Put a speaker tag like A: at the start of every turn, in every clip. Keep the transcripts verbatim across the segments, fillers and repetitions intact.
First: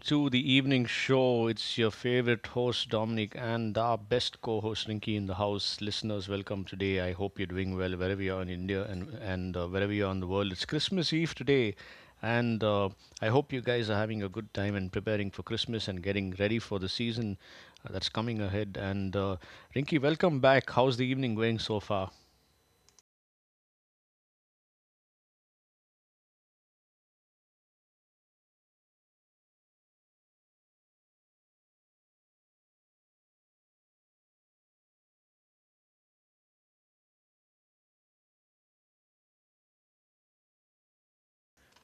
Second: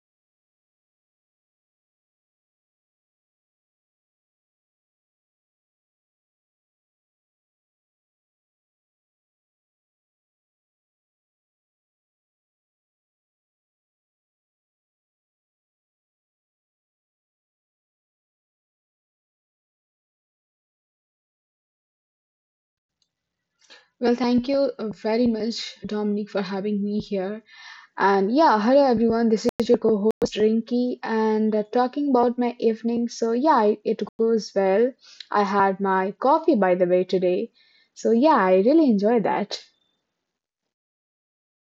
A: to the evening show. It's your favorite host, Dominic, and our best co host, Rinky, in the house. Listeners, welcome today. I hope you're doing well wherever you are in India and, and uh, wherever you are in the world. It's Christmas Eve today, and uh, I hope you guys are having a good time and preparing for Christmas and getting ready for the season uh, that's coming ahead. And uh, Rinky, welcome back. How's the evening going so far?
B: Well, thank you uh, very much, Dominic, for having me here. And yeah, hello everyone. This is your co-host Rinky, and uh, talking about my evening. So yeah, it, it goes well. I had my coffee, by the way, today. So yeah, I really enjoy that.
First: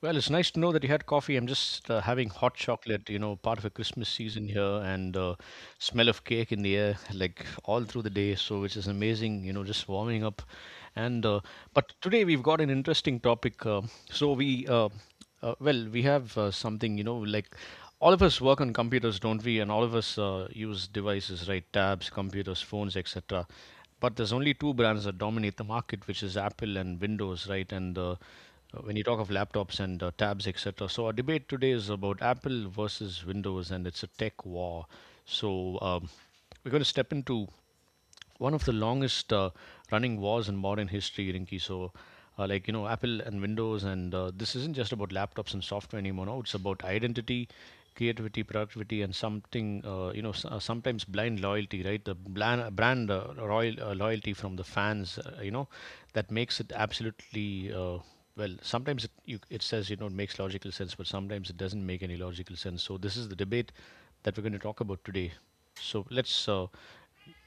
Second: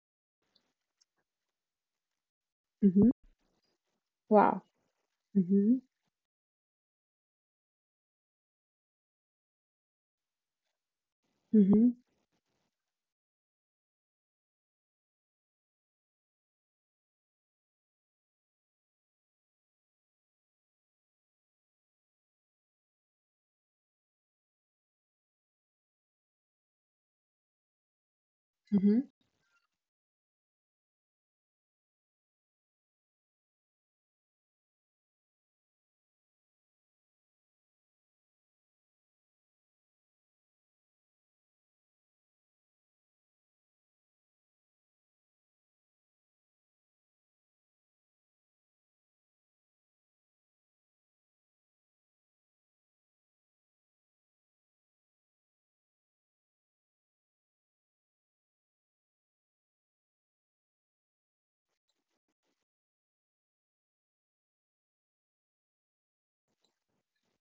A: Well, it's nice to know that you had coffee. I'm just uh, having hot chocolate,
B: Hmm.
A: you know, part of the Christmas season
B: Wow.
A: here, and uh,
B: Hmm.
A: smell of cake in the air, like all through the day. So, which is amazing, you know, just warming up. And uh,
B: Hmm.
A: But today we've got an interesting topic. Uh, so we, uh, uh, well, we have uh, something, you know, like all of us work on computers, don't we? And all of us uh, use devices, right? Tabs, computers, phones, etcetera. But there's only two brands that dominate the market, which is Apple and Windows, right? And uh, uh, When
B: Hmm.
A: you talk of laptops and uh, tabs, etcetera. So our debate today is about Apple versus Windows, and it's a tech war. So um, we're going to step into one of the longest uh, running wars in modern history, Rinky. So, uh, like, you know, Apple and Windows, and uh, this isn't just about laptops and software anymore. No, it's about identity, creativity, productivity, and something, uh, you know, s- uh, sometimes blind loyalty, right? The bland, brand uh, royal, uh, loyalty from the fans, uh, you know, that makes it absolutely. Uh, well, sometimes it, you, it says you know it makes logical sense, but sometimes it doesn't make any logical sense. So this is the debate that we're going to talk about today. So let's uh,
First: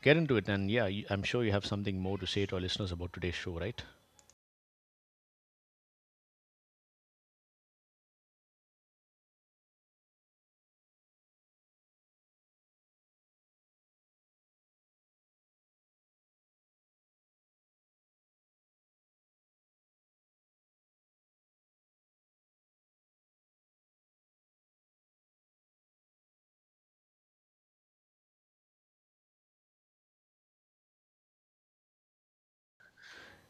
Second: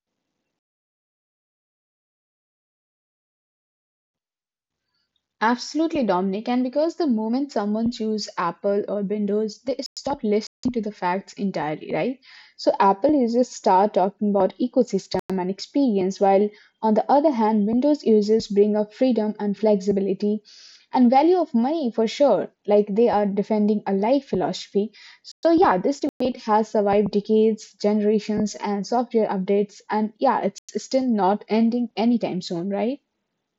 A: Get into it, and yeah, you- I'm sure you have something more to say to our listeners about today's show, right?
B: Absolutely, Dominic. And because the moment someone chooses Apple or Windows, they stop listening to the facts entirely, right? So Apple users start talking about ecosystem and experience, while on the other hand, Windows users bring up freedom and flexibility and value of money for sure, like they are defending a life philosophy. So yeah, this debate has survived decades, generations, and software updates, and yeah, it's still not ending anytime soon, right?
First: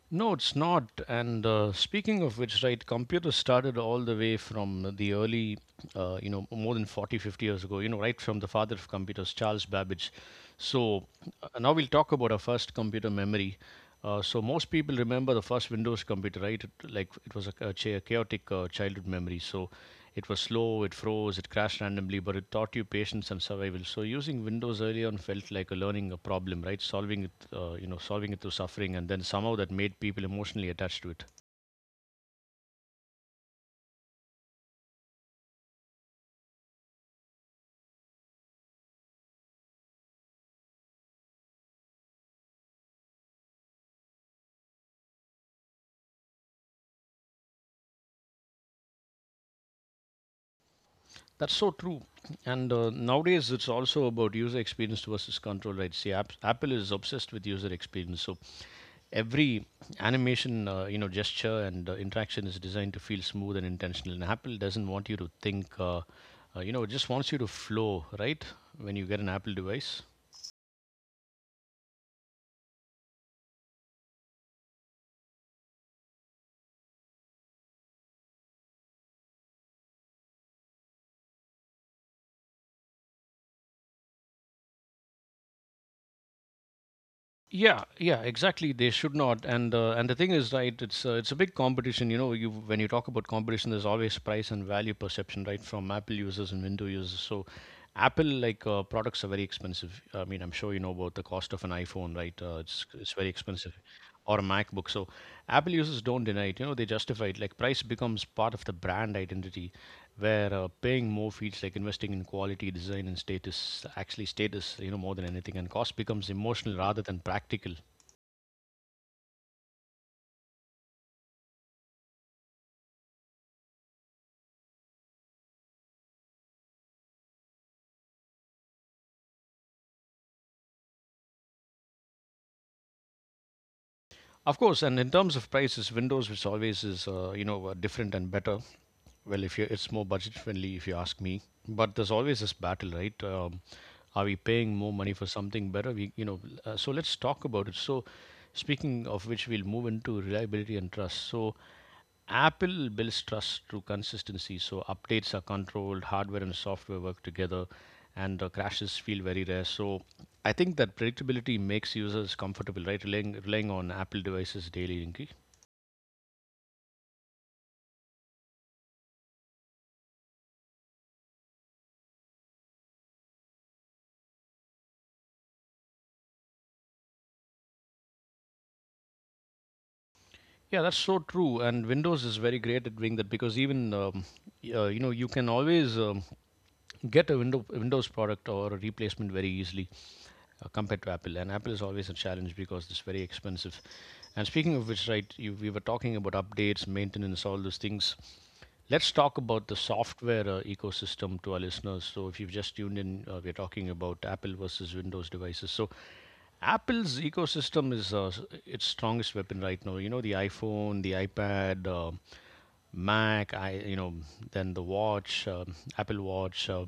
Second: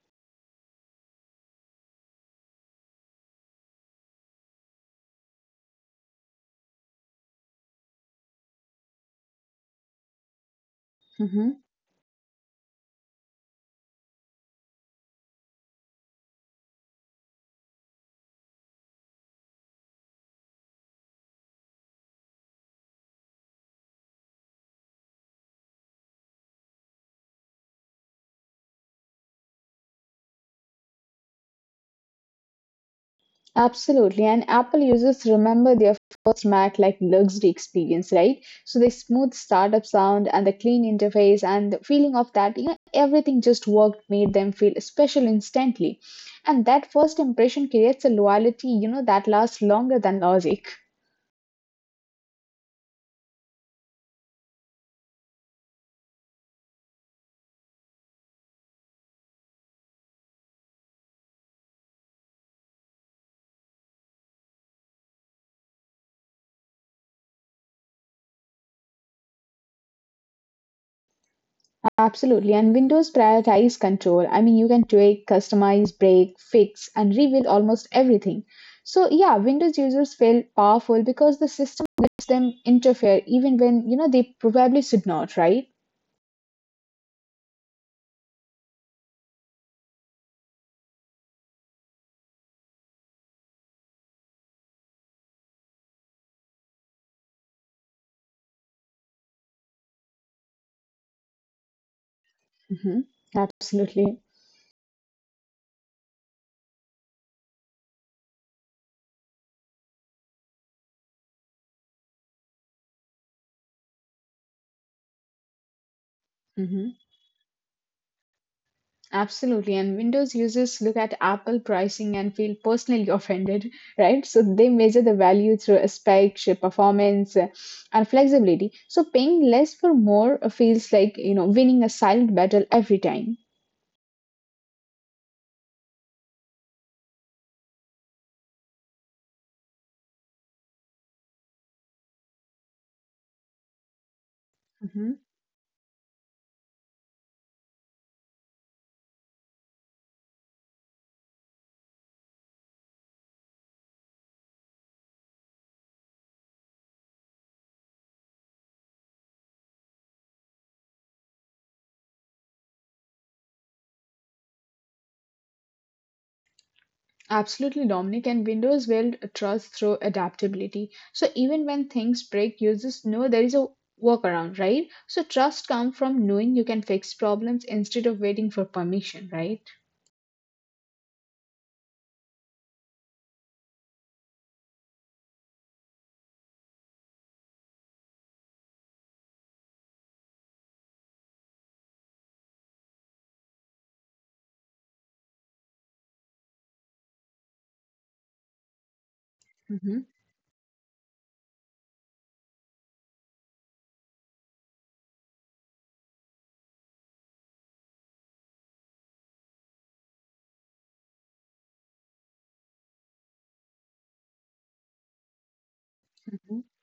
A: No, it's not. And uh, Speaking of which, right, computers started all the way from the early, uh, you know, more than forty, fifty years ago, you know, right from the father of computers, Charles Babbage. So
B: Mm-hmm.
A: uh, now we'll talk about our first computer memory. Uh, so most people remember the first Windows computer, right? It, like it was a, a cha- chaotic uh, childhood memory. So it was slow, it froze, it crashed randomly, but it taught you patience and survival. So using Windows early on felt like a learning a problem, right? Solving it, uh, you know, solving it through suffering, and then somehow that made people emotionally attached to it.
B: Absolutely. And Apple users remember their first Mac like luxury experience, right? So the smooth startup sound and the clean interface and the feeling of that, you know, everything just worked, made them feel special instantly. And that first impression creates a loyalty, you know, that lasts longer than logic.
A: That's so true. And uh, Nowadays, it's also about user experience versus control, right? See, app- Apple is obsessed with user experience. So every animation, uh, you know, gesture and uh, interaction is designed to feel smooth and intentional. And Apple doesn't want you to think. Uh, uh, you know, it just wants you to flow, right? When you get an Apple device.
B: Absolutely. And Windows prioritize control. I mean, you can tweak, customize, break, fix, and rebuild almost everything. So yeah, Windows users feel powerful because the system lets them interfere even when, you know, they probably should not, right?
A: Yeah, yeah, exactly. They should not. And uh, and the thing is, right? It's uh, it's a big competition. You know, you when you talk about competition, there's always price and value perception, right, from Apple users and Windows users. So, Apple like uh, products are very expensive. I mean, I'm sure you know about the cost of an iPhone, right? Uh, it's
B: Hmm.
A: it's very expensive,
B: Absolutely.
A: or a MacBook. So, Apple users don't deny it. You know, they justify it. Like price becomes part of the brand identity where uh, paying more feels like investing in quality design and status, actually status, you know, more than anything, and cost becomes emotional
B: Hmm.
A: rather than practical.
B: Absolutely. And Windows users look at Apple pricing and feel personally offended, right? So they measure the value through specs, performance, uh, and flexibility. So paying less for more uh, feels like, you know, winning a silent battle every time.
A: Of course. And in terms of prices, Windows, which always is, uh, you know uh, different and better. Well, if you, it's more budget friendly if you ask me. But there's always this battle, right? Um, are we paying more money
B: Mhm.
A: for something better? We you know uh, So let's talk about it. So speaking of which, we'll move into reliability and trust. So Apple builds trust through consistency, so updates are controlled, hardware and software work together, and uh, crashes feel very rare. So I think that predictability makes users comfortable, right? Relying, relying on Apple devices daily, Inky.
B: Absolutely, Dominic. And Windows build trust through adaptability. So even when things break, users know there is a workaround, right? So trust comes from knowing you can fix problems instead of waiting for permission, right?
A: Yeah, that's so true. And Windows is very great at doing that because even um, y- uh, you know, you can always um, get a window Windows product or a replacement very easily, uh, compared to Apple. And Apple is always a challenge because it's very expensive. And speaking of which, right, you, we were talking about updates, maintenance, all those things. Let's talk about the
B: Mhm.
A: software uh, ecosystem to our listeners. So, if you've just tuned in, uh, we're talking about Apple versus Windows devices. So, Apple's ecosystem is uh, s- its strongest weapon right now. You know, the iPhone, the iPad, uh, Mac, I you know, then the watch, uh, Apple Watch, uh,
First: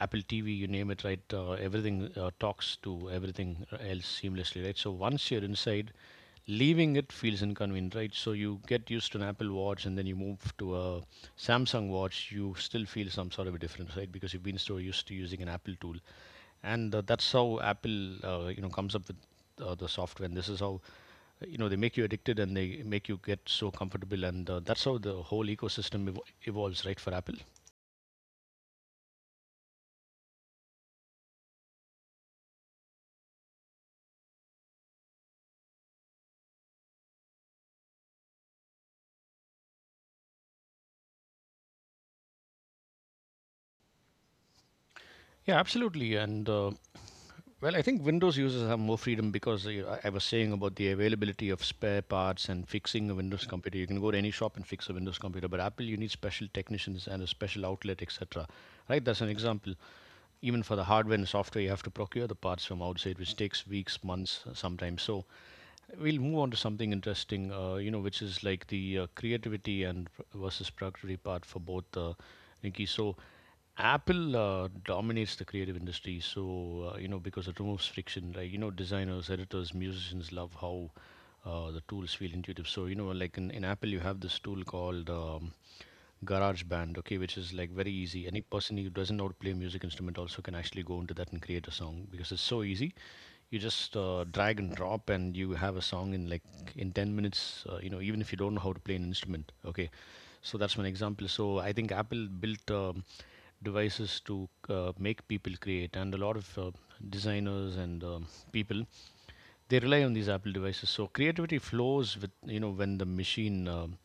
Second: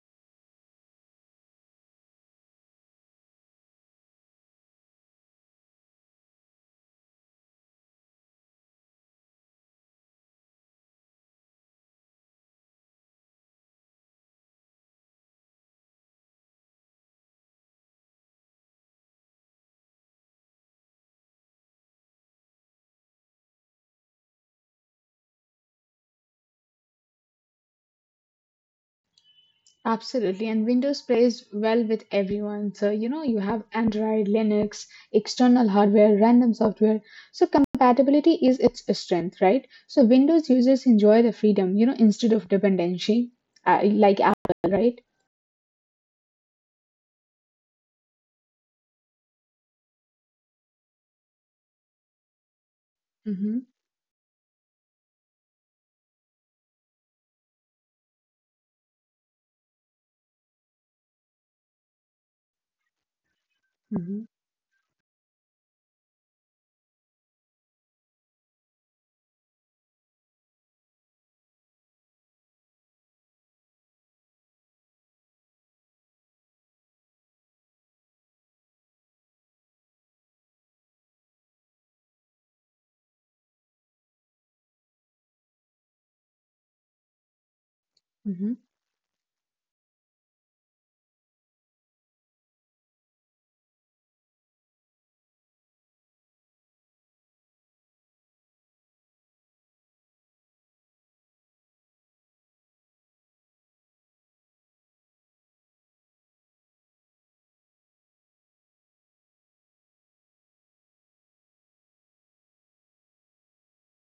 A: Apple T V, you name it, right? Uh, everything uh, talks to everything else seamlessly, right? So once you're inside, leaving it feels inconvenient, right? So you get used to an Apple Watch and then you move to a Samsung Watch, you still feel some sort of a difference, right? Because you've been so used to using an Apple tool, and uh, that's how Apple, uh, you know comes up with uh, the software, and this is how, uh, you know they make you addicted and they make you get so comfortable, and uh, that's how the whole ecosystem ev- evolves, right, for Apple.
B: Absolutely, and Windows plays well with everyone. So, you know, you have Android, Linux, external hardware, random software. So, compatibility is its strength, right? So, Windows users enjoy the freedom, you know, instead of dependency, uh, like Apple, right?
A: Yeah, absolutely. And uh, Well, I think Windows users have more freedom, because uh, i I was saying about the availability of spare parts, and fixing a Windows
B: Mm-hmm,
A: computer, you can go to any shop and fix a Windows computer, but Apple, you need special technicians and a special outlet, etc., right? That's an example. Even for the hardware and software, you have to procure the parts from outside, which takes weeks,
B: mm-hmm,
A: months, uh, sometimes. So we'll move on to something interesting, uh, you know, which is like the uh, creativity and pr- versus productivity part for both, uh, Nikki. So, Apple uh, dominates the creative industry. So, uh, you know, because it removes friction, like, you know, designers, editors, musicians love how uh, the tools feel intuitive. So, you know, like in, in Apple, you have this tool called um, GarageBand, okay, which is like very easy. Any
B: mm-hmm.
A: person who doesn't know how to play music instrument also can actually go into that and create a song, because it's so easy. You just uh, drag and drop, and you have a song in like in ten minutes. Uh, you know, even if you don't know how to play an instrument, okay. So that's one example. So I think Apple built um, devices to uh, make people create, and a lot of uh, designers and um, people, they rely on these Apple devices. So creativity flows with, you know, when the machine um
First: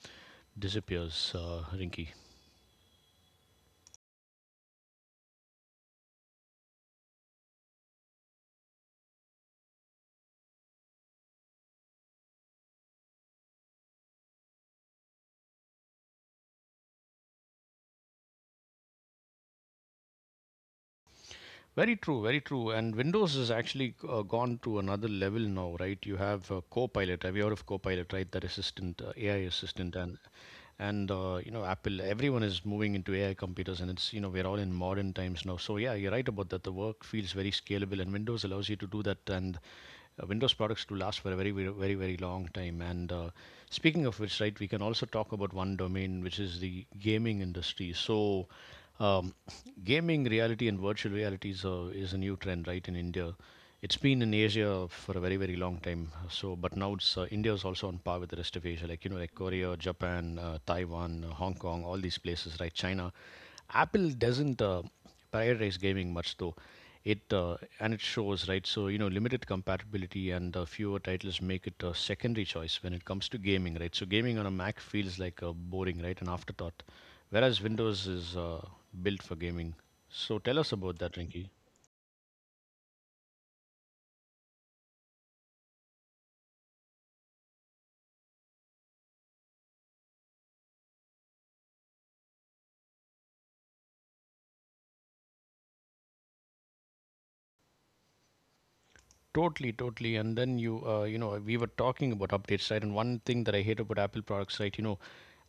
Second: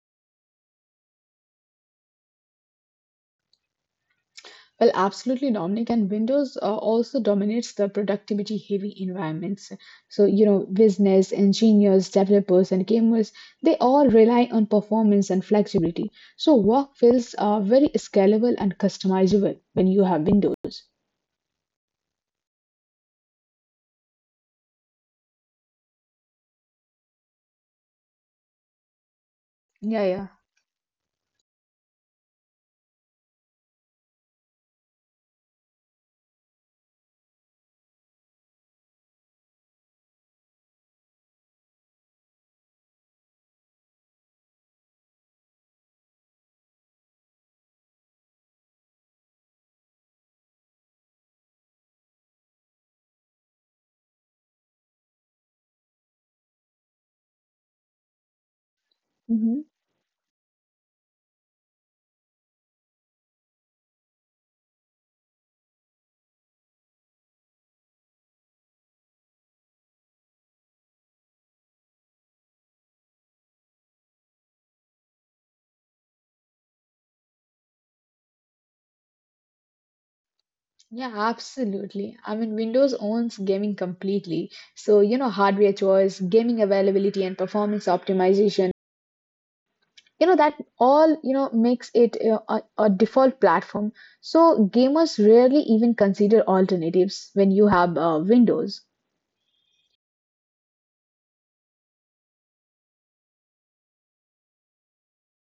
A: disappears, uh, Rinky.
B: Well, absolutely, Dominic. And Windows uh, also dominates the productivity heavy environments. So, you know, business, engineers, developers, and gamers, they all rely on performance and flexibility. So, work feels uh, very scalable and customizable when you have Windows.
A: Very true, very true. And Windows has actually uh, gone to another level now, right? You have uh, Copilot. Have you heard of Copilot, right? That assistant, uh, A I assistant,
B: Yeah,
A: and
B: yeah.
A: and uh, you know, Apple. Everyone is moving into A I computers, and it's, you know, we're all in modern times now. So yeah, you're right about that. The work feels very scalable, and Windows allows you to do that. And uh, Windows products to last for a very, very, very long time. And uh, Speaking of which, right, we can also talk about one domain, which is the gaming industry. So, um, gaming reality and virtual reality is a, is a new trend, right, in India. It's been in Asia for a very, very long time. So, but now it's uh, India is also on par with the rest of Asia, like you know, like
B: Hmm.
A: Korea, Japan, uh, Taiwan, uh, Hong Kong, all these places, right? China. Apple doesn't Uh, prioritize gaming much, though it uh, and it shows, right? So you know, limited compatibility and uh, fewer titles make it a secondary choice when it comes to gaming, right? So gaming on a Mac feels like a boring, right, an afterthought, whereas Windows is uh, built for gaming. So tell us about
B: Yeah,
A: that, Rinky.
B: absolutely. I mean, Windows owns gaming completely. So, you know, hardware choice, gaming availability, and performance optimization, you know, that all, you know, makes it uh, a, a default platform, so gamers rarely even consider alternatives when you have uh, Windows.
A: Totally, totally. And then you, uh, you know, we were talking about updates, right? And one thing that I hate about Apple products, right? You know,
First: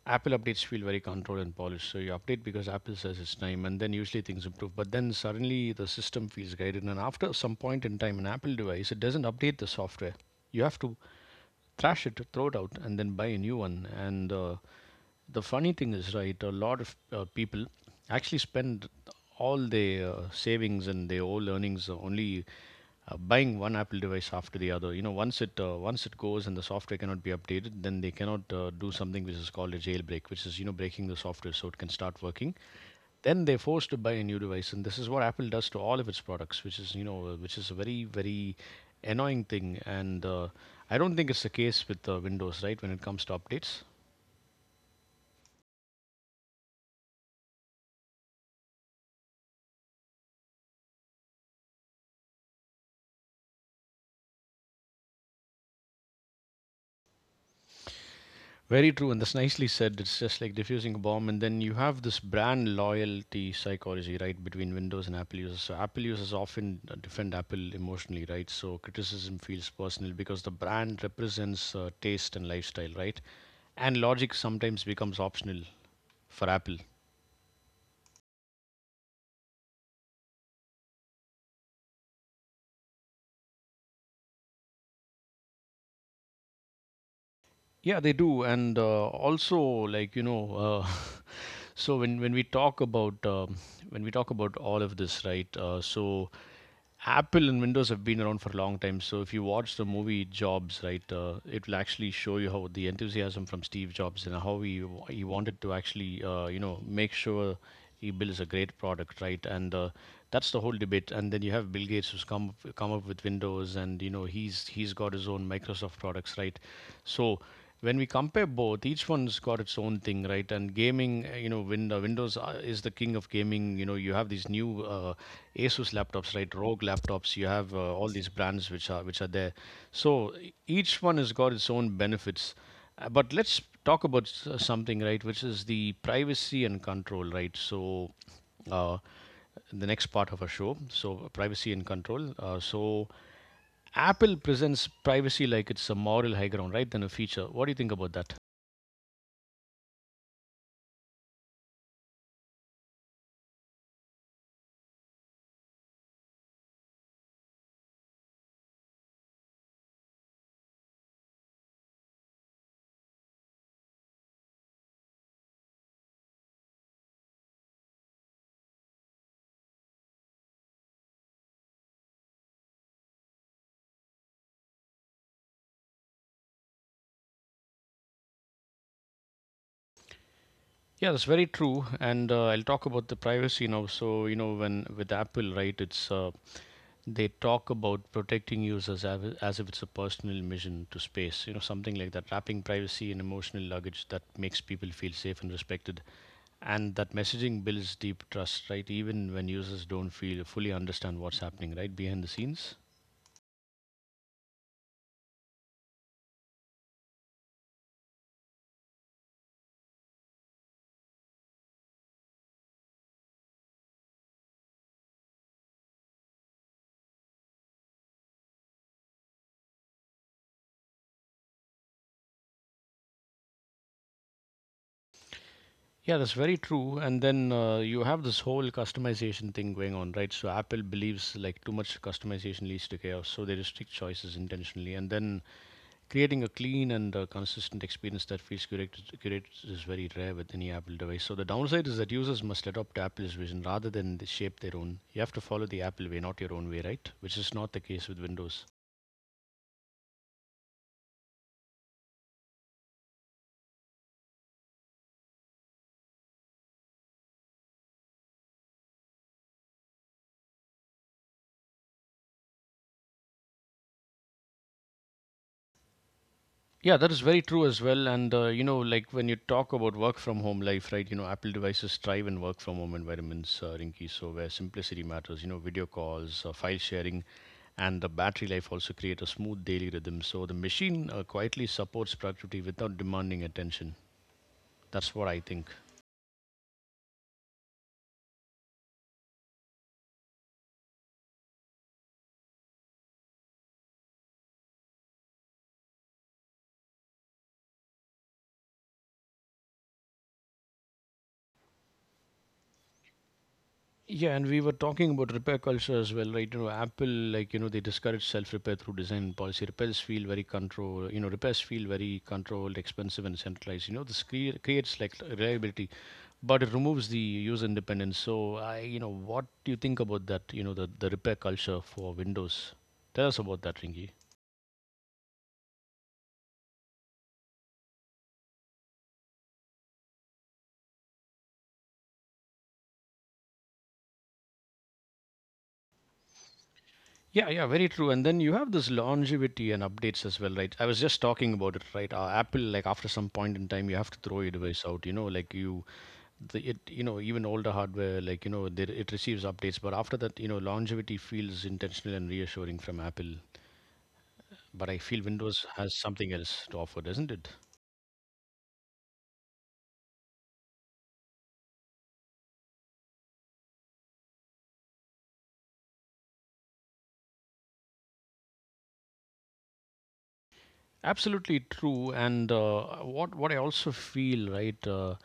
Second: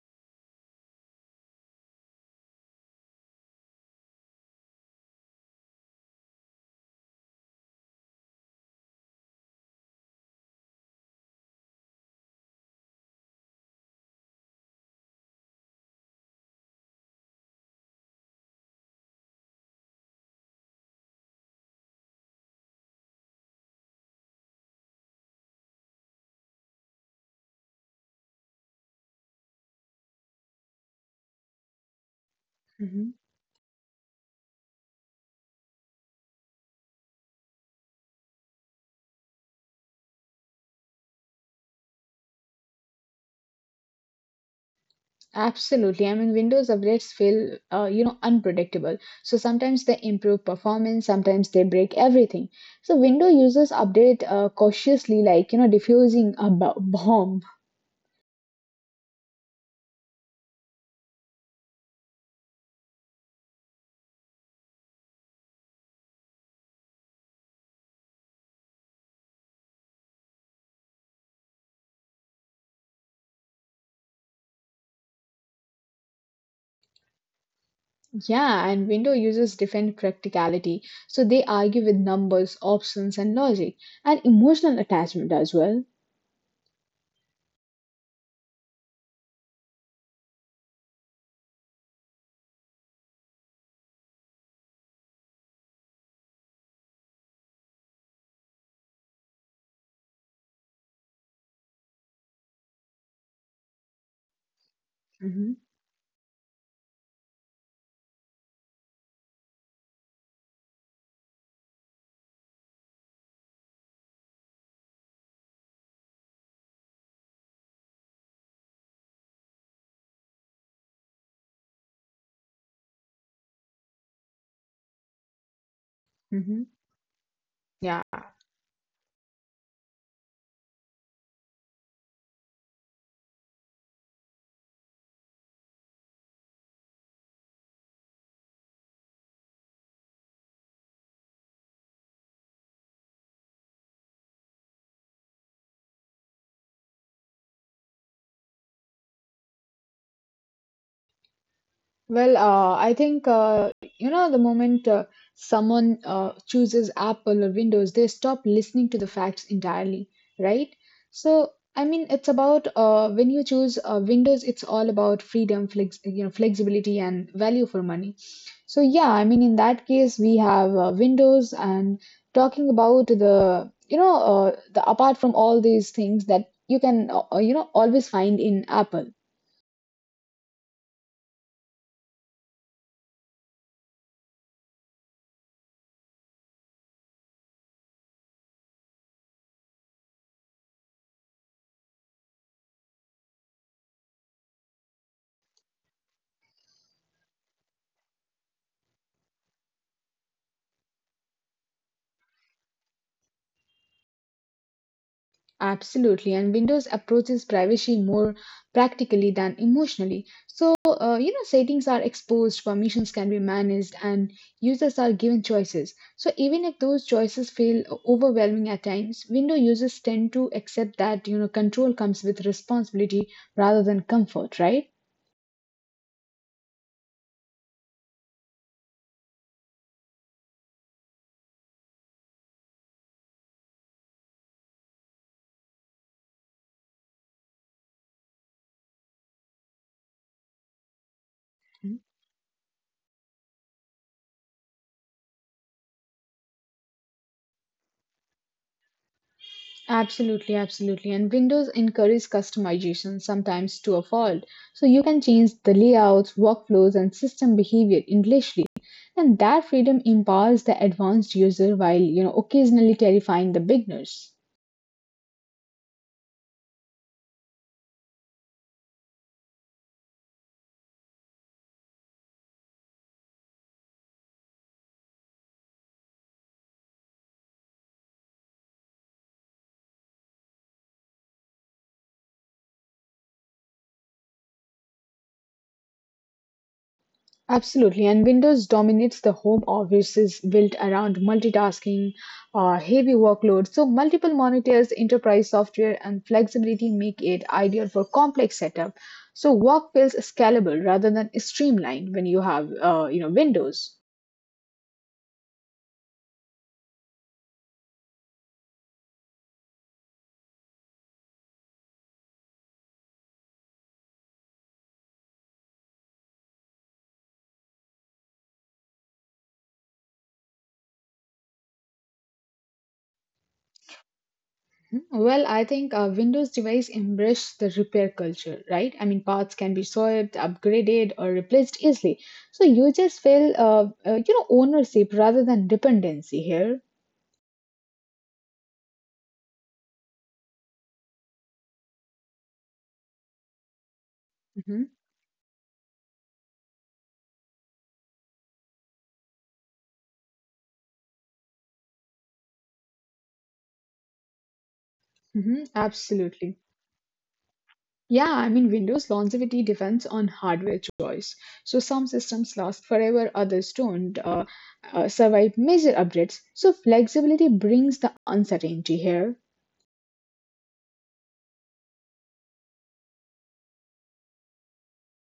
A: Apple updates feel very controlled and polished. So you update because Apple says it's time, and then usually things improve. But then suddenly the system feels guided. And after some point in time, an Apple device, it doesn't update the software. You have to trash it, throw it out, and then buy a new one. And uh, the funny thing is, right, a lot of uh, people actually spend all their uh, savings and their whole earnings uh, only uh, buying one Apple device after the other. You know, once it uh, once it goes and the software cannot be updated, then they cannot uh, do something which is called a jailbreak, which is you know breaking the software so it can start working.
B: Mhm.
A: Then they're forced to buy a new device, and this is what Apple does to all of its products, which is you know uh, which is a very very annoying thing. And uh, I don't think it's the case with uh, Windows, right? When it comes to updates.
B: Absolutely. I mean, Windows updates feel, uh, you know, unpredictable. So sometimes they improve performance, sometimes they break everything. So Windows users update uh, cautiously, like, you know, diffusing a b- bomb.
A: Very true, and that's nicely said. It's just like diffusing a bomb, and then you have this brand loyalty psychology, right, between Windows and Apple users. So Apple users often uh, defend Apple emotionally, right? So criticism feels personal because the brand represents uh, taste and lifestyle, right? And logic sometimes becomes optional for Apple.
B: Yeah, and window users defend practicality, so they argue with numbers, options, and logic, and emotional attachment as well.
A: Yeah, they do, and uh, also like you know, uh, so when when we talk about um, when we talk about all of this, right? Uh, so Apple and Windows have been around for a long time. So if you watch the movie Jobs, right, uh, it will actually show you how the enthusiasm from Steve Jobs and how he wa- he
B: Hmm.
A: wanted to actually uh, you know make sure he builds a great product, right? And uh, that's the whole debate. And then you have Bill Gates who's come up- come up with Windows, and you know he's he's got his own Microsoft products, right? So when we compare both, each one's got its own thing, right? And gaming, uh, you know, Win- uh, Windows uh, is the king of gaming. You know, you have these new uh, Asus laptops, right?
B: Hmm.
A: Rogue laptops. You have uh,
B: Yeah.
A: all these brands which are which are there. So e- each one has got its own benefits. Uh, but let's talk about s- uh, something, right? Which is the privacy and control, right? So uh, the next part of our show. So privacy and control. Uh, so Apple presents privacy like it's a moral high ground, right? Than a feature. What do you think about that?
B: Well, uh, I think uh, you know the moment uh, someone uh, chooses Apple or Windows, they stop listening to the facts entirely, right? So, I mean, it's about uh, when you choose uh, Windows, it's all about freedom, flex, you know, flexibility, and value for money. So, yeah, I mean, in that case, we have uh, Windows, and talking about the, you know, uh, the apart from all these things that you can uh, uh, you know always find in Apple.
A: Yeah, that's very true. And uh, I'll talk about the privacy now. So you know, when with Apple, right? It's uh, They talk about protecting users av- as if it's a personal mission to space, you know, something like that, wrapping privacy in emotional luggage that makes people feel safe and respected. And that messaging builds deep trust, right? Even when users don't feel fully understand what's happening, right, behind the scenes.
B: Absolutely, and Windows approaches privacy more practically than emotionally. So, uh, you know, settings are exposed, permissions can be managed, and users are given choices. So, even if those choices feel overwhelming at times, Windows users tend to accept that, you know, control comes with responsibility rather than comfort, right?
A: Yeah, that's very true. And then uh, you have this whole customization thing going on, right? So Apple believes like too much customization leads to chaos, so they restrict choices intentionally. And then creating a clean and uh, consistent experience that feels curated, curated is very rare with any Apple device. So, the downside is that users must adopt Apple's vision rather than they shape their own. You have to follow the Apple way, not your own way, right? Which is not the case with Windows.
B: Absolutely, absolutely. And Windows encourages customization sometimes to a fault. So you can change the layouts, workflows, and system behavior endlessly. And that freedom empowers the advanced user while, you know, occasionally terrifying the beginners.
A: Yeah, that is very true as well. And, uh, you know, like when you talk about work from home life, right, you know, Apple devices thrive in work from home environments, uh, Rinky. So, where simplicity matters, you know, video calls, uh, file sharing, and the battery life also create a smooth daily rhythm. So, the machine uh, quietly supports productivity without demanding attention. That's what I think.
B: Absolutely, and Windows dominates the home office is built around multitasking, uh, heavy workloads. So multiple monitors, enterprise software, and flexibility make it ideal for complex setup. So work feels scalable rather than streamlined when you have, uh, you know, Windows.
A: Yeah, and we were talking about repair culture as well, right? You know, Apple, like, you know, they discourage self repair through design and policy. Repairs feel very control. you know, repairs feel very controlled, expensive, and centralized. You know, this crea- creates like reliability, but it removes the user independence. So, I, you know, what do you think about that? You know, the, the repair culture for Windows? Tell us about that, Ringy.
B: Hmm. Well, I think uh, Windows device embrace the repair culture, right? I mean, parts can be sold, upgraded, or replaced easily. So users feel uh, uh, you know ownership rather than dependency here.
A: Yeah, yeah, very true. And then you have this longevity and updates as well, right? I was just talking about it, right? Uh, Apple, like after some point in time, you have to throw your
B: Mm-hmm.
A: device out. You know, like you the it you know even older hardware like you know they, it receives updates, but after that you know longevity feels intentional and reassuring from Apple, but I feel
B: Mhm,
A: Windows has something else
B: absolutely.
A: to offer, doesn't it?
B: Yeah, I mean, Windows longevity depends on hardware choice. So some systems last forever, others don't uh, uh, survive major updates. So flexibility brings the uncertainty here.
A: Absolutely true. And uh, what what I also feel, right. uh,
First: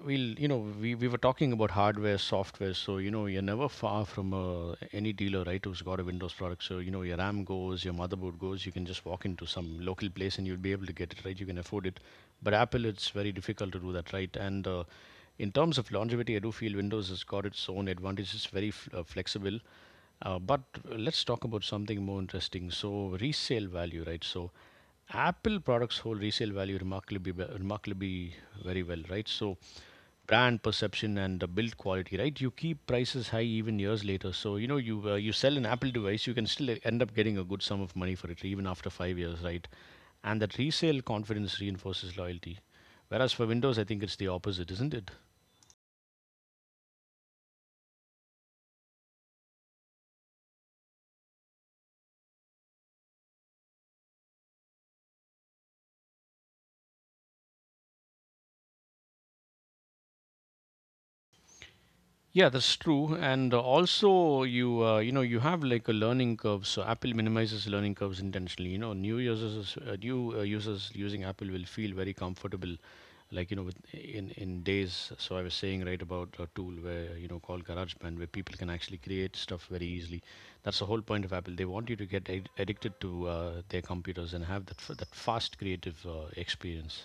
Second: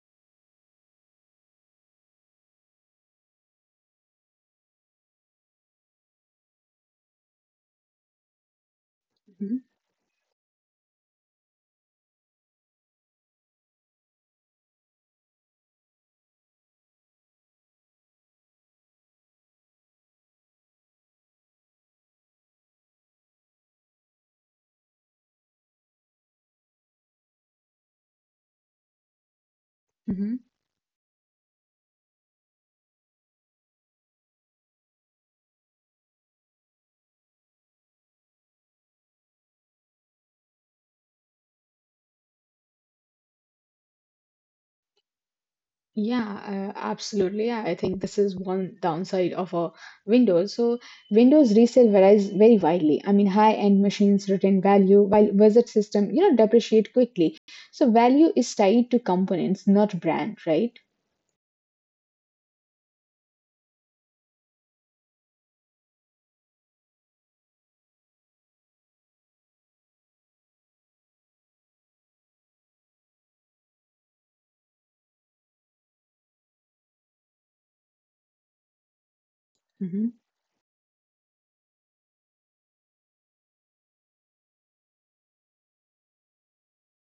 A: Well, you know, we, we were talking about hardware, software, so you know, you're never far from uh, any dealer, right, who's got a Windows product. So, you know, your RAM goes, your motherboard goes, you can just walk into
B: Mhm,
A: some local place and you'll be able to get it, right? You can afford it. But Apple, it's very difficult to do that, right? And uh, in terms of longevity, I do feel Windows has got its own advantages, it's very f- uh, flexible. Uh, but let's talk about something more interesting. So, resale value, right? So, Apple products hold resale value remarkably, be- remarkably very well, right? So,
B: mhm.
A: brand perception and the build quality, right, you keep prices high even years later. So you know you uh, you sell an Apple device, you can still end up getting a good sum of money for it even after five years, right? And that resale confidence reinforces loyalty, whereas for Windows I think it's the opposite, isn't it?
B: Yeah, uh, absolutely. Yeah, I think this is one downside of a Windows. So Windows resale varies very widely. I mean, high-end machines retain value while wizard system, you know, depreciate quickly. So value is tied to components, not brand, right?
A: Yeah, that's true. And uh, also, you uh, you know, you have like a learning curve. So Apple minimizes learning curves intentionally. You know, new users uh, new uh, users using Apple will feel very comfortable, like you know, with in in days. So I was saying right about a tool where you know called GarageBand, where people can actually create stuff very
B: Mm-hmm.
A: easily. That's the whole point of Apple. They want you to get ad- addicted to uh, their computers and have that f- that fast creative uh, experience.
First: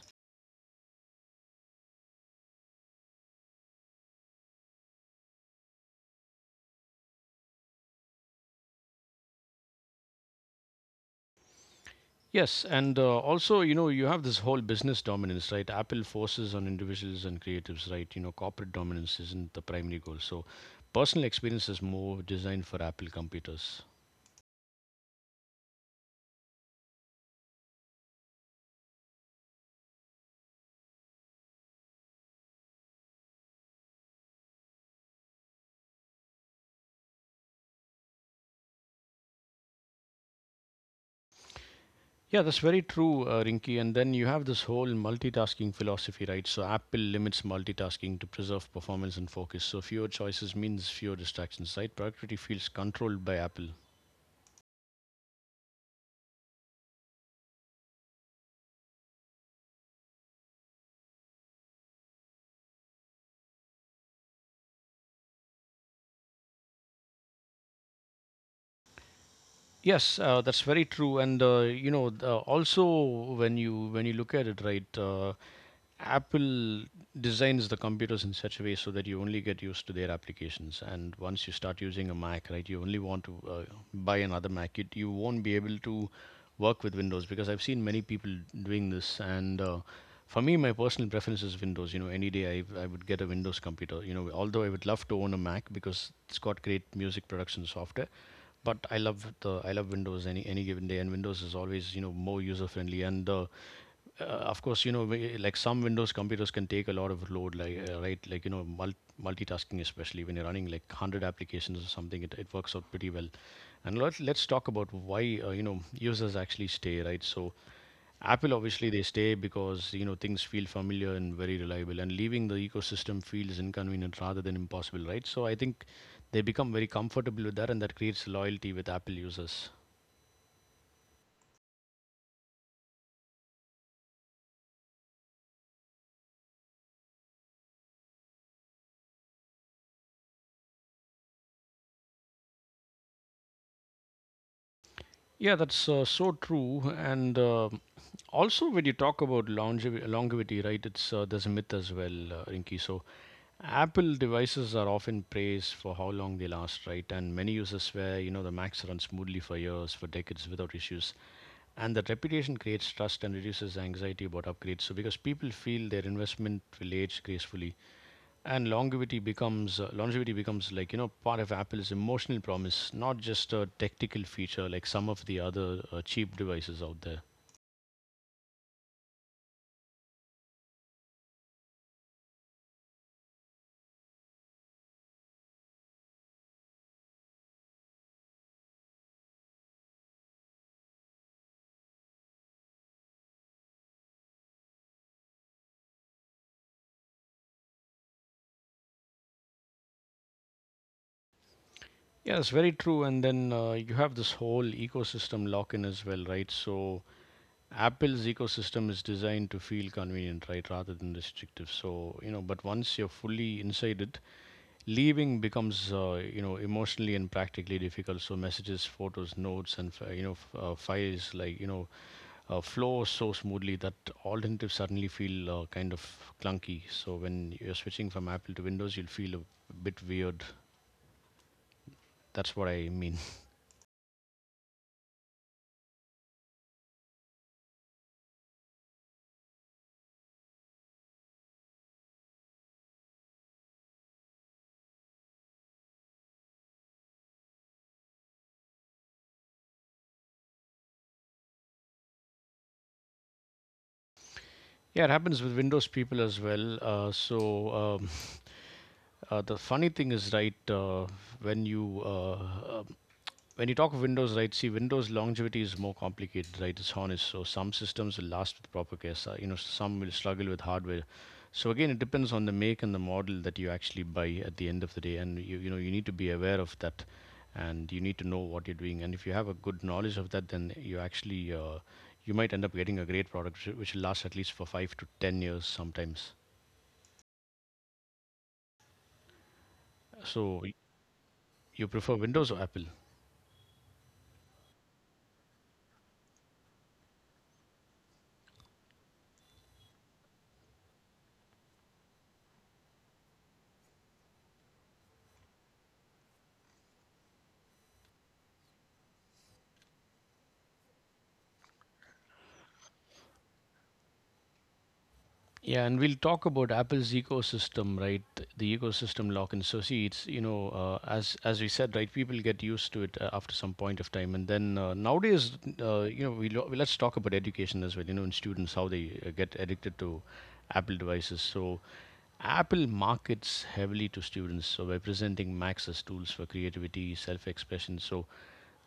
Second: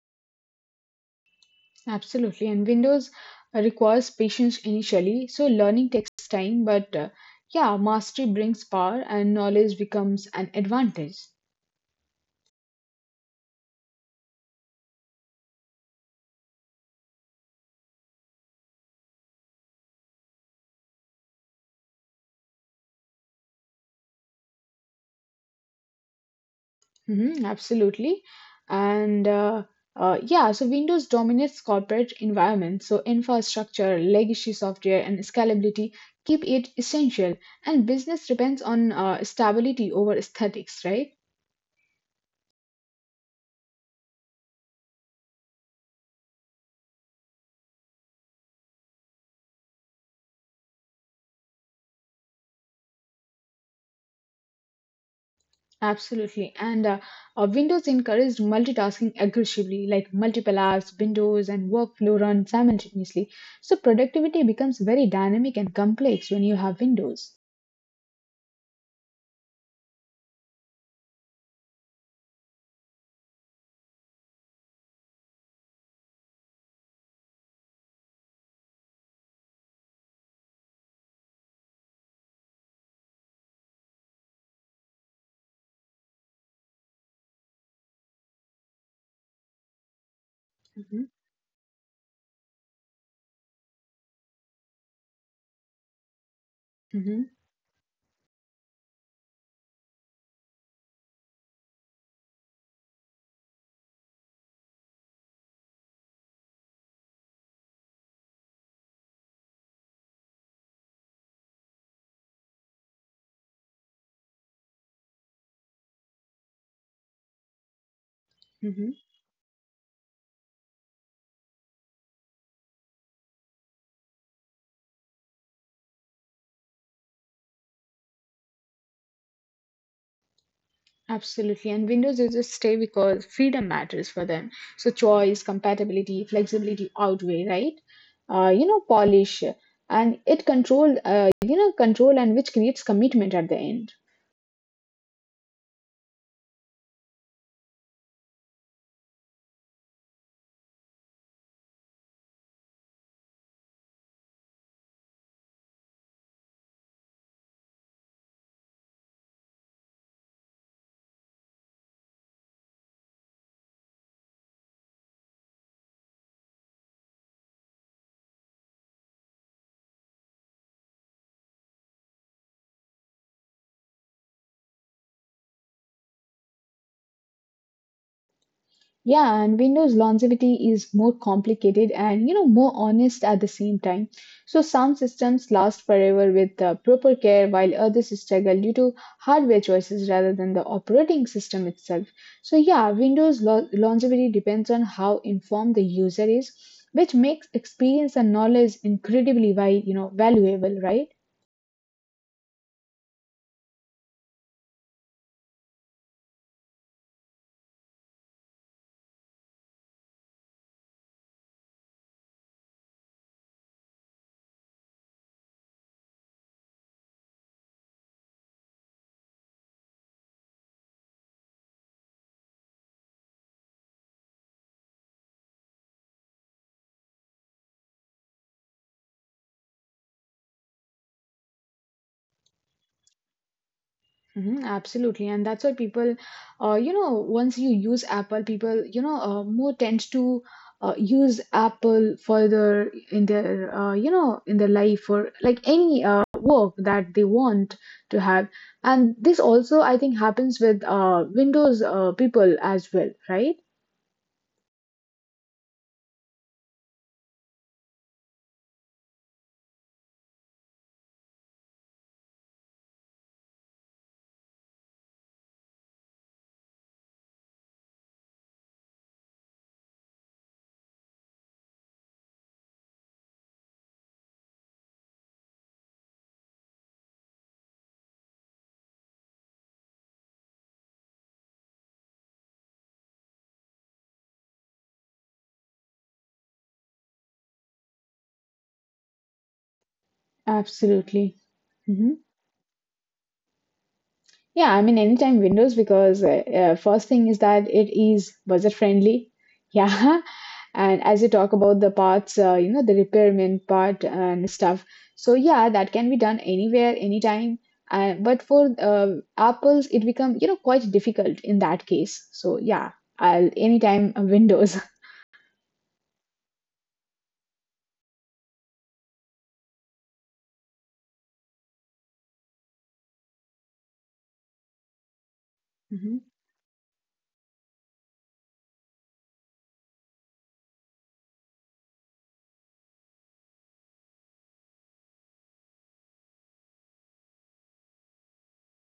B: Absolutely, and Windows uh, requires patience initially, so learning takes time, but uh, yeah, mastery brings power and knowledge becomes an advantage.
A: Yes, and uh, also, you know, you have this whole business dominance, right? Apple forces on individuals and creatives, right? You know, corporate dominance isn't the primary goal. So, personal experience is more designed for Apple computers.
B: Hmm, absolutely. And uh, uh, yeah, so Windows dominates corporate environments, so infrastructure, legacy software, and scalability keep it essential, and business depends on uh, stability over aesthetics, right?
A: Yeah, that's very true, uh, Rinky. And then you have this whole multitasking philosophy, right? So, Apple limits multitasking to preserve performance and focus. So, fewer choices means fewer distractions, right? Productivity feels controlled by Apple.
B: Absolutely. And uh, uh, Windows encouraged multitasking aggressively, like multiple apps, windows, and workflow run simultaneously. So productivity becomes very dynamic and complex when you have windows.
A: Yes, uh, that's very true. And uh, you know, th- uh, also when you when you look at it, right? Uh, Apple designs the computers in such a way so that you only get used to their applications. And once you start using a Mac, right, you only want to uh, buy another Mac. It, you won't be able to work with Windows because I've seen many people doing this. And uh, for me, my
B: Hmm.
A: personal preference is Windows. You know, any day I, I would get a Windows computer. You know, although I would love to own a Mac because it's got great
B: Hmm.
A: music production software, but I love the I love Windows any any given day, and Windows is always you know more user friendly. And the uh, of course, you know, we- like some Windows computers can take a lot of load, like uh, right, like you know, mul- multitasking, especially when you're running like hundred applications or something, it, it works out pretty well. And let, let's talk about why uh, you know users actually stay, right? So, Apple obviously
B: Hmm.
A: they stay because you know things feel familiar and very reliable, and leaving the ecosystem feels inconvenient rather than impossible, right? So I think they become very comfortable with that, and that creates loyalty with Apple users.
B: Absolutely. And Windows users stay because freedom matters for them. So choice, compatibility, flexibility outweigh, right? Uh, you know, polish. And it control, uh, you know, control and which creates commitment at the end.
A: Yeah, that's uh, so true. And uh, also, when you talk about longev- longevity, right, it's uh, there's a myth as well, uh, Rinky. So, Apple devices are often praised for how long they last, right? And many users swear, you know, the Macs run smoothly for years, for decades without issues. And that reputation creates trust and reduces anxiety about upgrades. So because people feel their investment will age gracefully, and longevity becomes uh, longevity becomes like you know part of Apple's emotional promise, not just a technical feature like some of the other uh, cheap devices out there.
B: Yeah, and Windows longevity is more complicated and, you know, more honest at the same time. So some systems last forever with uh, proper care, while others struggle due to hardware choices rather than the operating system itself. So yeah, Windows lo- longevity depends on how informed the user is, which makes experience and knowledge incredibly vi- you know valuable, right?
A: Yeah, it's very true. And then uh, you have this whole ecosystem lock in as well, right? So Apple's ecosystem is designed to feel convenient, right, rather than restrictive. So you know, but once you're fully inside it leaving becomes uh, you know emotionally and practically difficult. So messages, photos, notes and fi- you know f- uh, files, like you know uh, flow so smoothly that alternatives suddenly feel uh, kind of clunky. So when you're switching from Apple to Windows, you'll feel a bit weird. That's what I mean.
B: Mm-hmm, absolutely, and that's why people, uh, you know, once you use Apple, people, you know, uh, more tends to uh, use Apple further in their, uh, you know, in their life or like any uh, work that they want to have. And this also, I think, happens with uh, Windows uh, people as well, right?
A: Yeah, it happens with Windows people as well. uh, so um, uh, the funny thing is, right? uh, when you uh, uh, when you talk of Windows, right? See, Windows longevity is more complicated, right? It's honest. So some systems will last with proper care. So, you know, some will struggle with hardware. So again, it depends on the make and the model that you actually buy at the end of the day, and you you know you need to be aware of that, and you need to know what you're doing. And if you have a good knowledge of that, then you actually uh, you might end up getting a great product which which will last at least for five to ten years sometimes. So
B: Absolutely.
A: you
B: Hmm.
A: prefer Windows or Apple?
B: Yeah, I mean, anytime Windows because uh, uh, first thing is that it is budget friendly. Yeah, and as you talk about the parts, uh, you know, the repairman part and stuff, so yeah, that can be done anywhere anytime, uh, but for uh, apples it become, you know, quite difficult in that case, so yeah, I'll anytime uh, Windows.
A: Yeah, and we'll talk about Apple's ecosystem, right? The ecosystem lock and so see, it's you know, uh, as as we said, right? People get used to it uh, after some point of time, and then uh, nowadays, uh, you know, we lo- let's talk about education as well. You know, in students how they uh, get addicted to Apple devices. So Apple markets heavily to students, so by presenting Macs as tools for creativity, self-expression. So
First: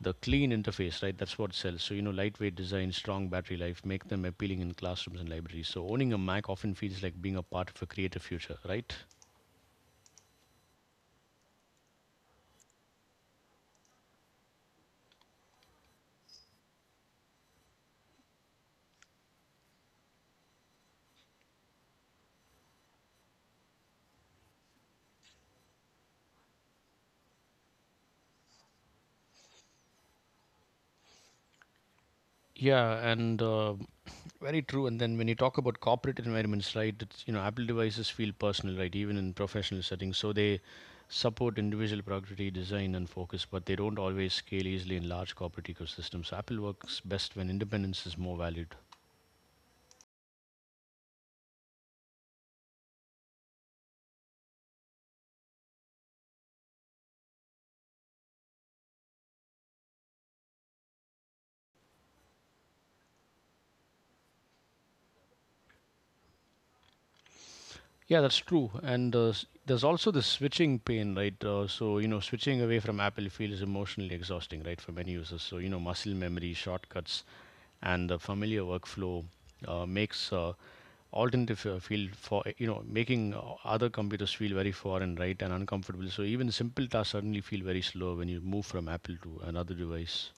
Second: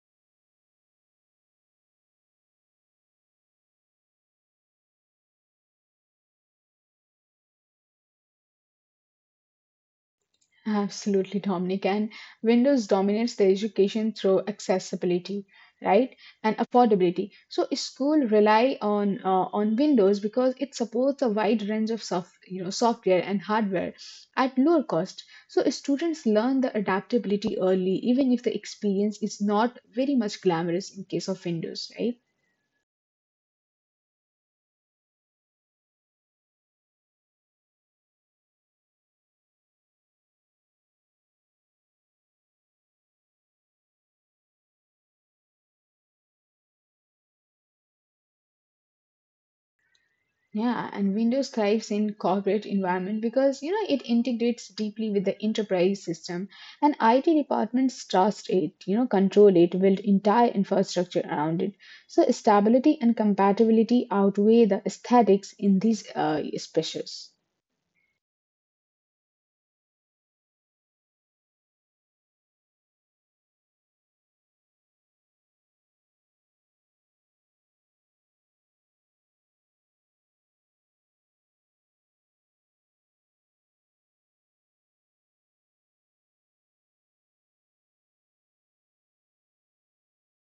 A: the clean interface, right? That's what sells. So, you know, lightweight design, strong battery life, make them appealing in classrooms and libraries. So owning a Mac often feels like being a part of a creative future, right?
B: Absolutely, Dominic. And Windows dominates the education through accessibility, right, and affordability. So school rely on uh, on Windows because it supports a wide range of soft, you know, software and hardware at lower cost. So students learn the adaptability early, even if the experience is not very much glamorous in case of Windows, right?
A: Yeah, and uh, Very true. And then when you talk about corporate environments, right? It's, you know, Apple devices feel personal, right? Even in professional settings, so they support individual productivity, design, and focus, but they don't always scale easily in large corporate ecosystems. So Apple works best when independence is more valued.
B: Yeah, and Windows thrives in corporate environment because you know it integrates deeply with the enterprise system and I T departments trust it, you know, control it, build entire infrastructure around it. So stability and compatibility outweigh the aesthetics in these uh, specials.
A: Yeah, that's true. And uh, s- there's also the switching pain, right? Uh, so, you know, switching away from Apple feels emotionally exhausting, right, for many users. So, you know, muscle memory, shortcuts, and the familiar workflow uh, makes uh, alternative uh, feel for, you know, making uh, other computers feel very foreign, right, and uncomfortable. So even simple tasks suddenly feel very slow when you move from Apple to another device.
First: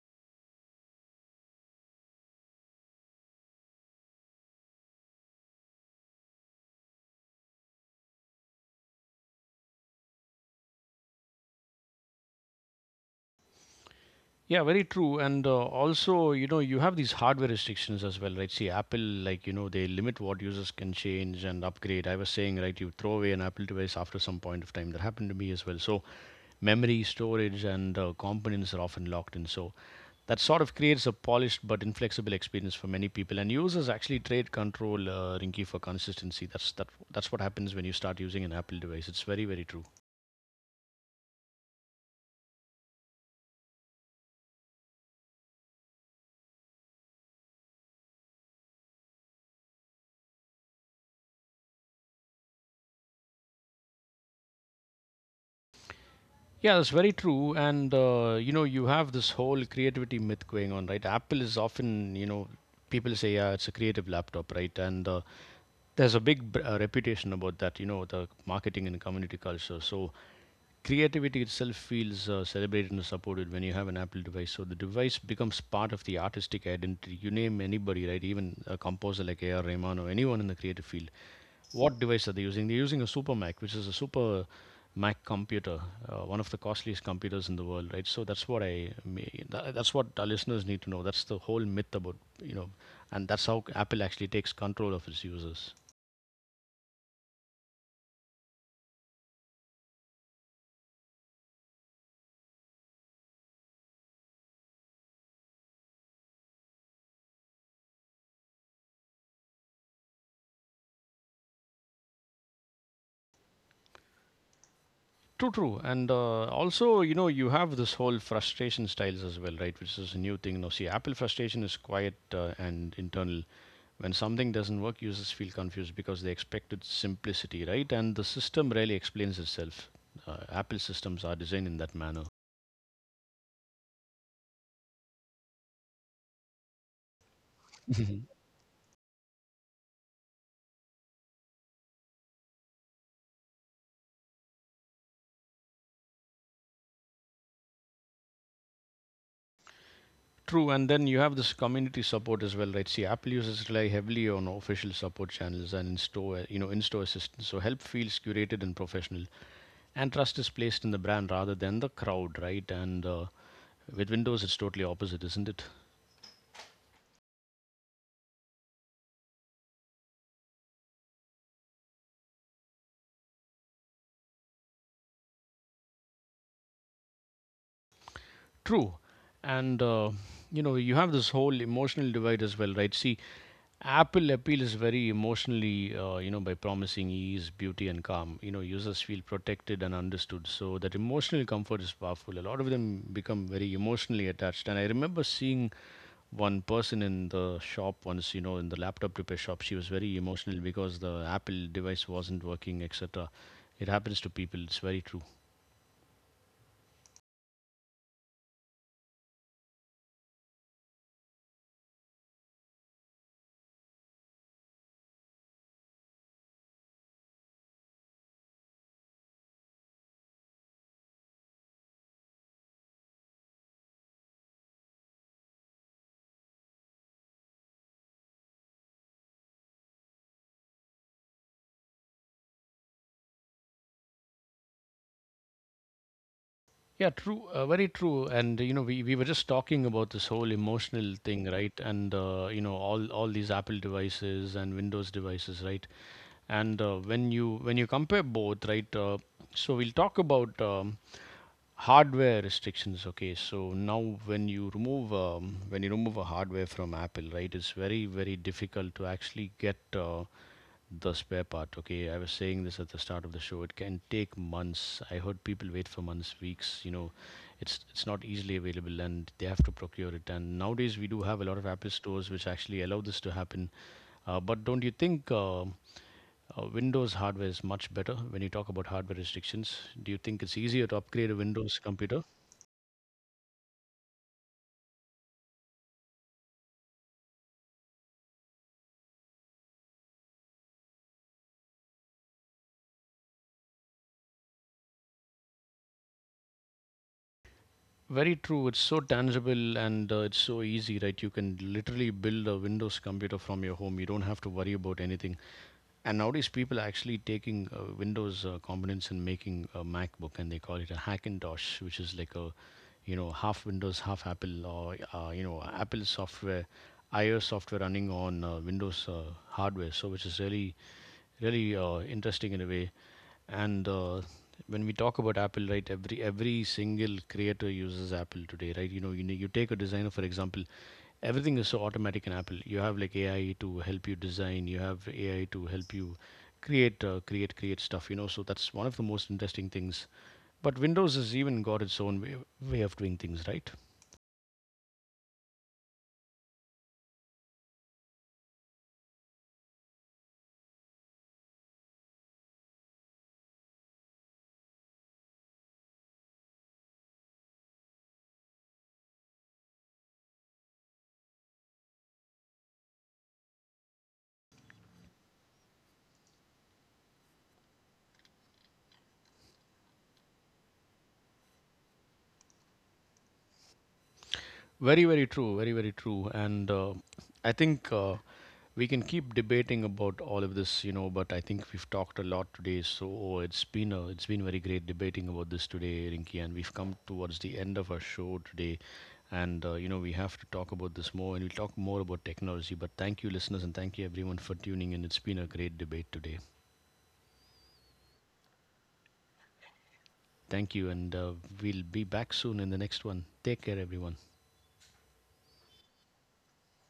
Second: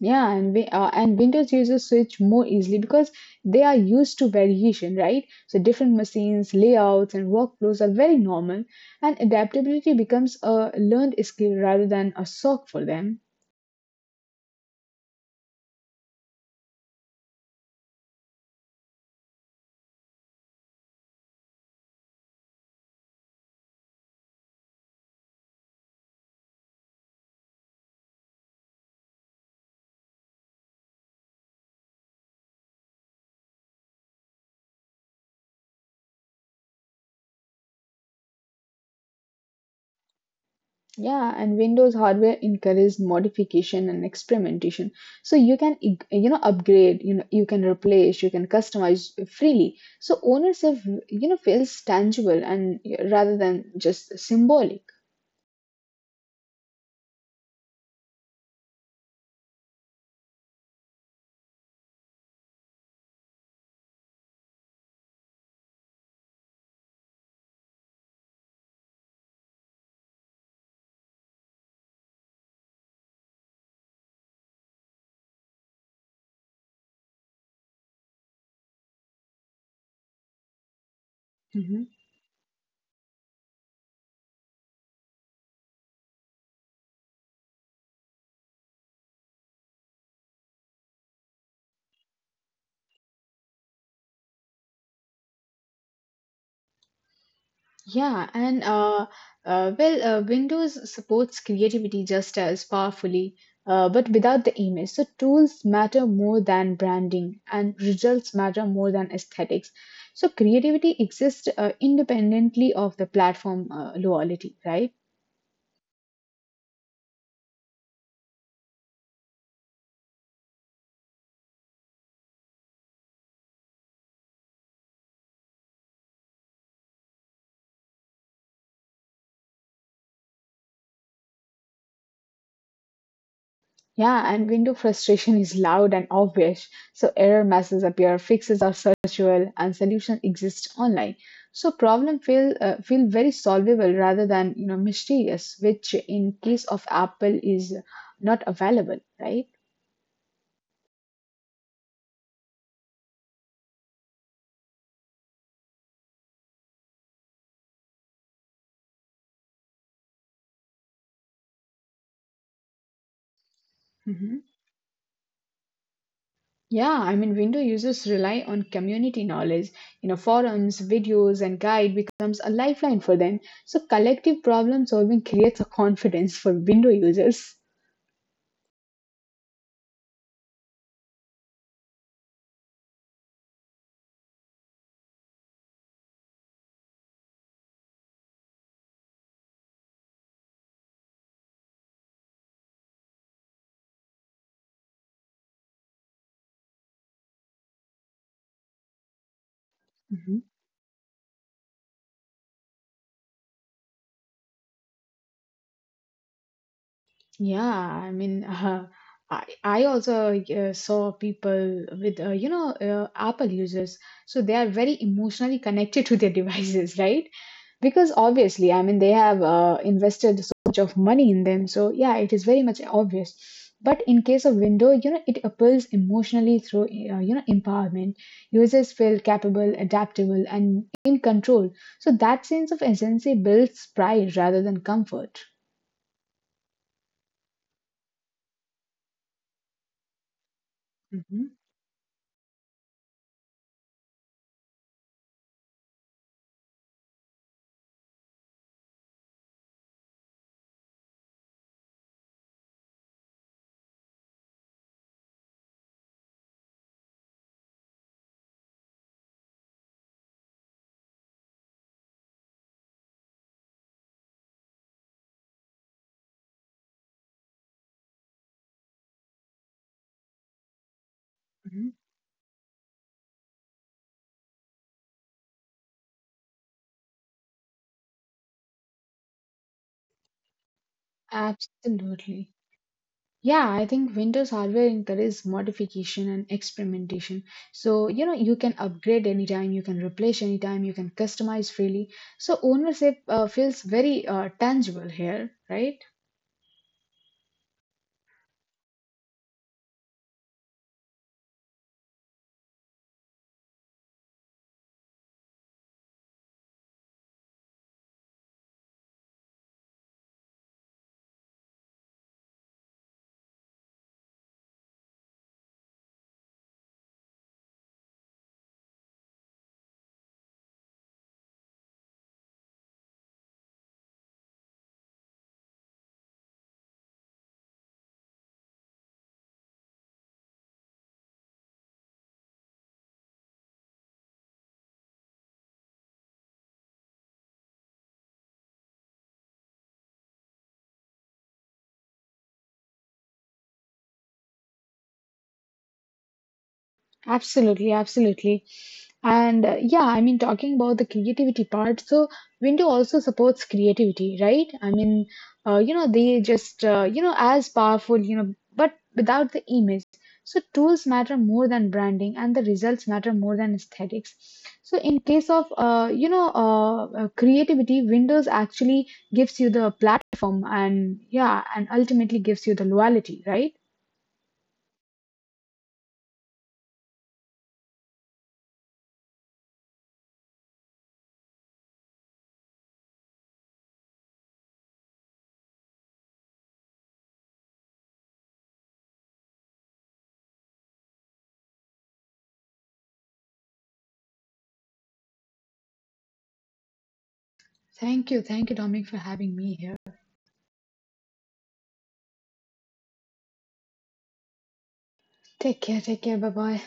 B: Yeah, and we, uh, and Windows users switch more easily because they are used to variation, right? So different machines, layouts, and workflows are very normal, and adaptability becomes a learned skill rather than a shock for them.
A: Yeah, very true. And uh, also, you know, you have these hardware restrictions as well, right? See, Apple, like, you know, they limit what users can change and upgrade. I was saying, right, you throw away an Apple device after some point of time. That happened to me as well. So memory, storage, and uh, components are often locked in. So that sort of creates a polished but inflexible experience for many people. And users actually trade control, uh, Rinky, for consistency. That's, that, that's what happens when you start using an Apple device. It's very, very true.
B: Yeah, and Windows hardware encourages modification and experimentation. So you can, ig- you know, upgrade, you know, you can replace, you can customize freely. So ownership, you know, feels tangible and yeah, rather than just symbolic.
A: Yeah, that's very true. And uh, you know, you have this whole creativity myth going on, right? Apple is often, you know, people say, yeah, it's a creative laptop, right? And uh, there's a big br- uh, reputation about that, you know, the marketing and community culture. So creativity itself feels uh, celebrated and supported when you have an Apple device. So the device becomes part of the artistic identity. You name anybody, right? Even a composer like A R. Rahman or anyone in the creative field,
B: Mm-hmm.
A: what device are they using? They're using a Super Mac, which is a super Mac computer, uh, one of the costliest computers in the world, right? So that's what I mean. That's what our listeners need to know. That's the whole myth about, you know, and that's how Apple actually takes control of its users.
B: Yeah, and uh, uh, well, uh, Windows supports creativity just as powerfully, uh, but without the image. So tools matter more than branding, and results matter more than aesthetics. So creativity exists uh, independently of the platform uh, loyalty, right?
A: True, true. And uh, also, you know, you have this whole frustration styles as well, right? Which is a new thing. Now, see, Apple frustration is quiet uh, and internal. When something doesn't work, users feel confused because they expected simplicity, right? And the system really explains itself. Uh, apple systems are designed in that manner.
B: Yeah, and window frustration is loud and obvious. So error messages
A: Mhm.
B: appear, fixes are searchable, and solutions exist online. So problem feel uh, feel very solvable rather than you know mysterious, which in case of Apple is not available, right?
A: True, and then you have this community support as well, right? See, Apple users rely heavily on official support channels and in-store, you know, in-store assistance. So help feels curated and professional, and trust is placed in the brand rather than the crowd, right? And uh, with Windows,
B: Hmm.
A: it's totally opposite, isn't it?
B: Yeah, I mean, window users rely on community knowledge. You know, forums, videos, and guide becomes a lifeline for them. So collective problem solving creates a confidence for window users.
A: True, and uh, you know, you have this whole emotional divide as well, right? See, Apple appeal is very emotionally, uh, you know, by promising ease, beauty, and calm. You know, users feel protected and understood. So that emotional comfort is powerful. A lot of them become very emotionally attached. And I remember seeing one person in the shop once, you know, in the laptop repair shop. She was very emotional because the Apple device wasn't working, et cetera. It happens to people. It's very true.
B: Yeah, I mean, uh, I I also uh, saw people with uh, you know uh, Apple users, so they are very emotionally connected to their devices, right? Because obviously, I mean, they have uh, invested so much of money in them, so yeah, it is very much obvious. But in case of Windows, you know, it appeals emotionally through uh, you know empowerment. Users feel capable, adaptable, and in control. So that sense of agency builds pride rather than comfort.
A: Yeah, true. Uh, very true. And you know, we, we were just talking about this whole emotional thing,
B: Mhm.
A: right? And uh, you know, all all these Apple devices and Windows devices, right? And uh, when you when you compare both, right? Uh, so we'll talk about um, hardware restrictions. Okay, so now when you remove um, when you remove a hardware from Apple, right? It's very very difficult to actually get uh, the spare part. Okay, I was saying this at the start of the show. It can take months. I heard people wait for months, weeks. You know, it's it's not easily available, and they have to procure it. And nowadays, we do have a lot of Apple stores which actually allow this to happen. Uh, but don't you think uh, uh, Windows hardware is much better when you talk about hardware restrictions? Do you think it's easier to upgrade a Windows computer?
B: Absolutely. Yeah, I think Windows hardware encourages modification and experimentation. So, you know, you can upgrade anytime, you can replace anytime, you can customize freely. So, ownership uh, feels very uh, tangible here, right?
A: Very true. It's so tangible and uh, it's so easy, right? You can literally build a Windows computer from your home. You don't have to worry about anything. And nowadays, people are actually taking uh, Windows uh, components and making a MacBook, and they call it a Hackintosh, which is like a, you know, half Windows, half Apple, or uh, you know, Apple software, iOS software running on uh, Windows uh, hardware. So, which is really, really uh, interesting in a way. And uh, when we talk about Apple, right, every every single creator uses Apple today, right? You know, you you take a designer for example. Everything is so automatic in Apple. You have like AI to help you design, you have AI to help you create uh, create create stuff, you know. So that's one of the most interesting things, but Windows has even got its own way, way of doing things, right?
B: Absolutely, absolutely. And uh, yeah, I mean, talking about the creativity part, so Windows also supports creativity, right? I mean, uh, you know, they just, uh, you know, as powerful, you know, but without the image. So tools matter more than branding, and the results matter more than aesthetics. So in case of, uh, you know, uh, uh, creativity, Windows actually gives you the platform, and yeah, and ultimately gives you the loyalty, right?
A: Very, very true. Very, very true. And uh, I think uh, we can keep debating about all of this, you know. But I think we've talked a lot today, so oh, it's been a, it's been very great debating about this today, Rinky. And we've come towards the end of our show today, and uh, you know we have to talk about this more, and we'll talk more about technology. But thank you, listeners, and thank you everyone for tuning in. It's been a great debate today.
B: Thank you. Thank you, Dominic, for having me here.
A: Thank you, and uh, we'll be back soon in the next one. Take care, everyone.
B: Take care, take care. Bye bye.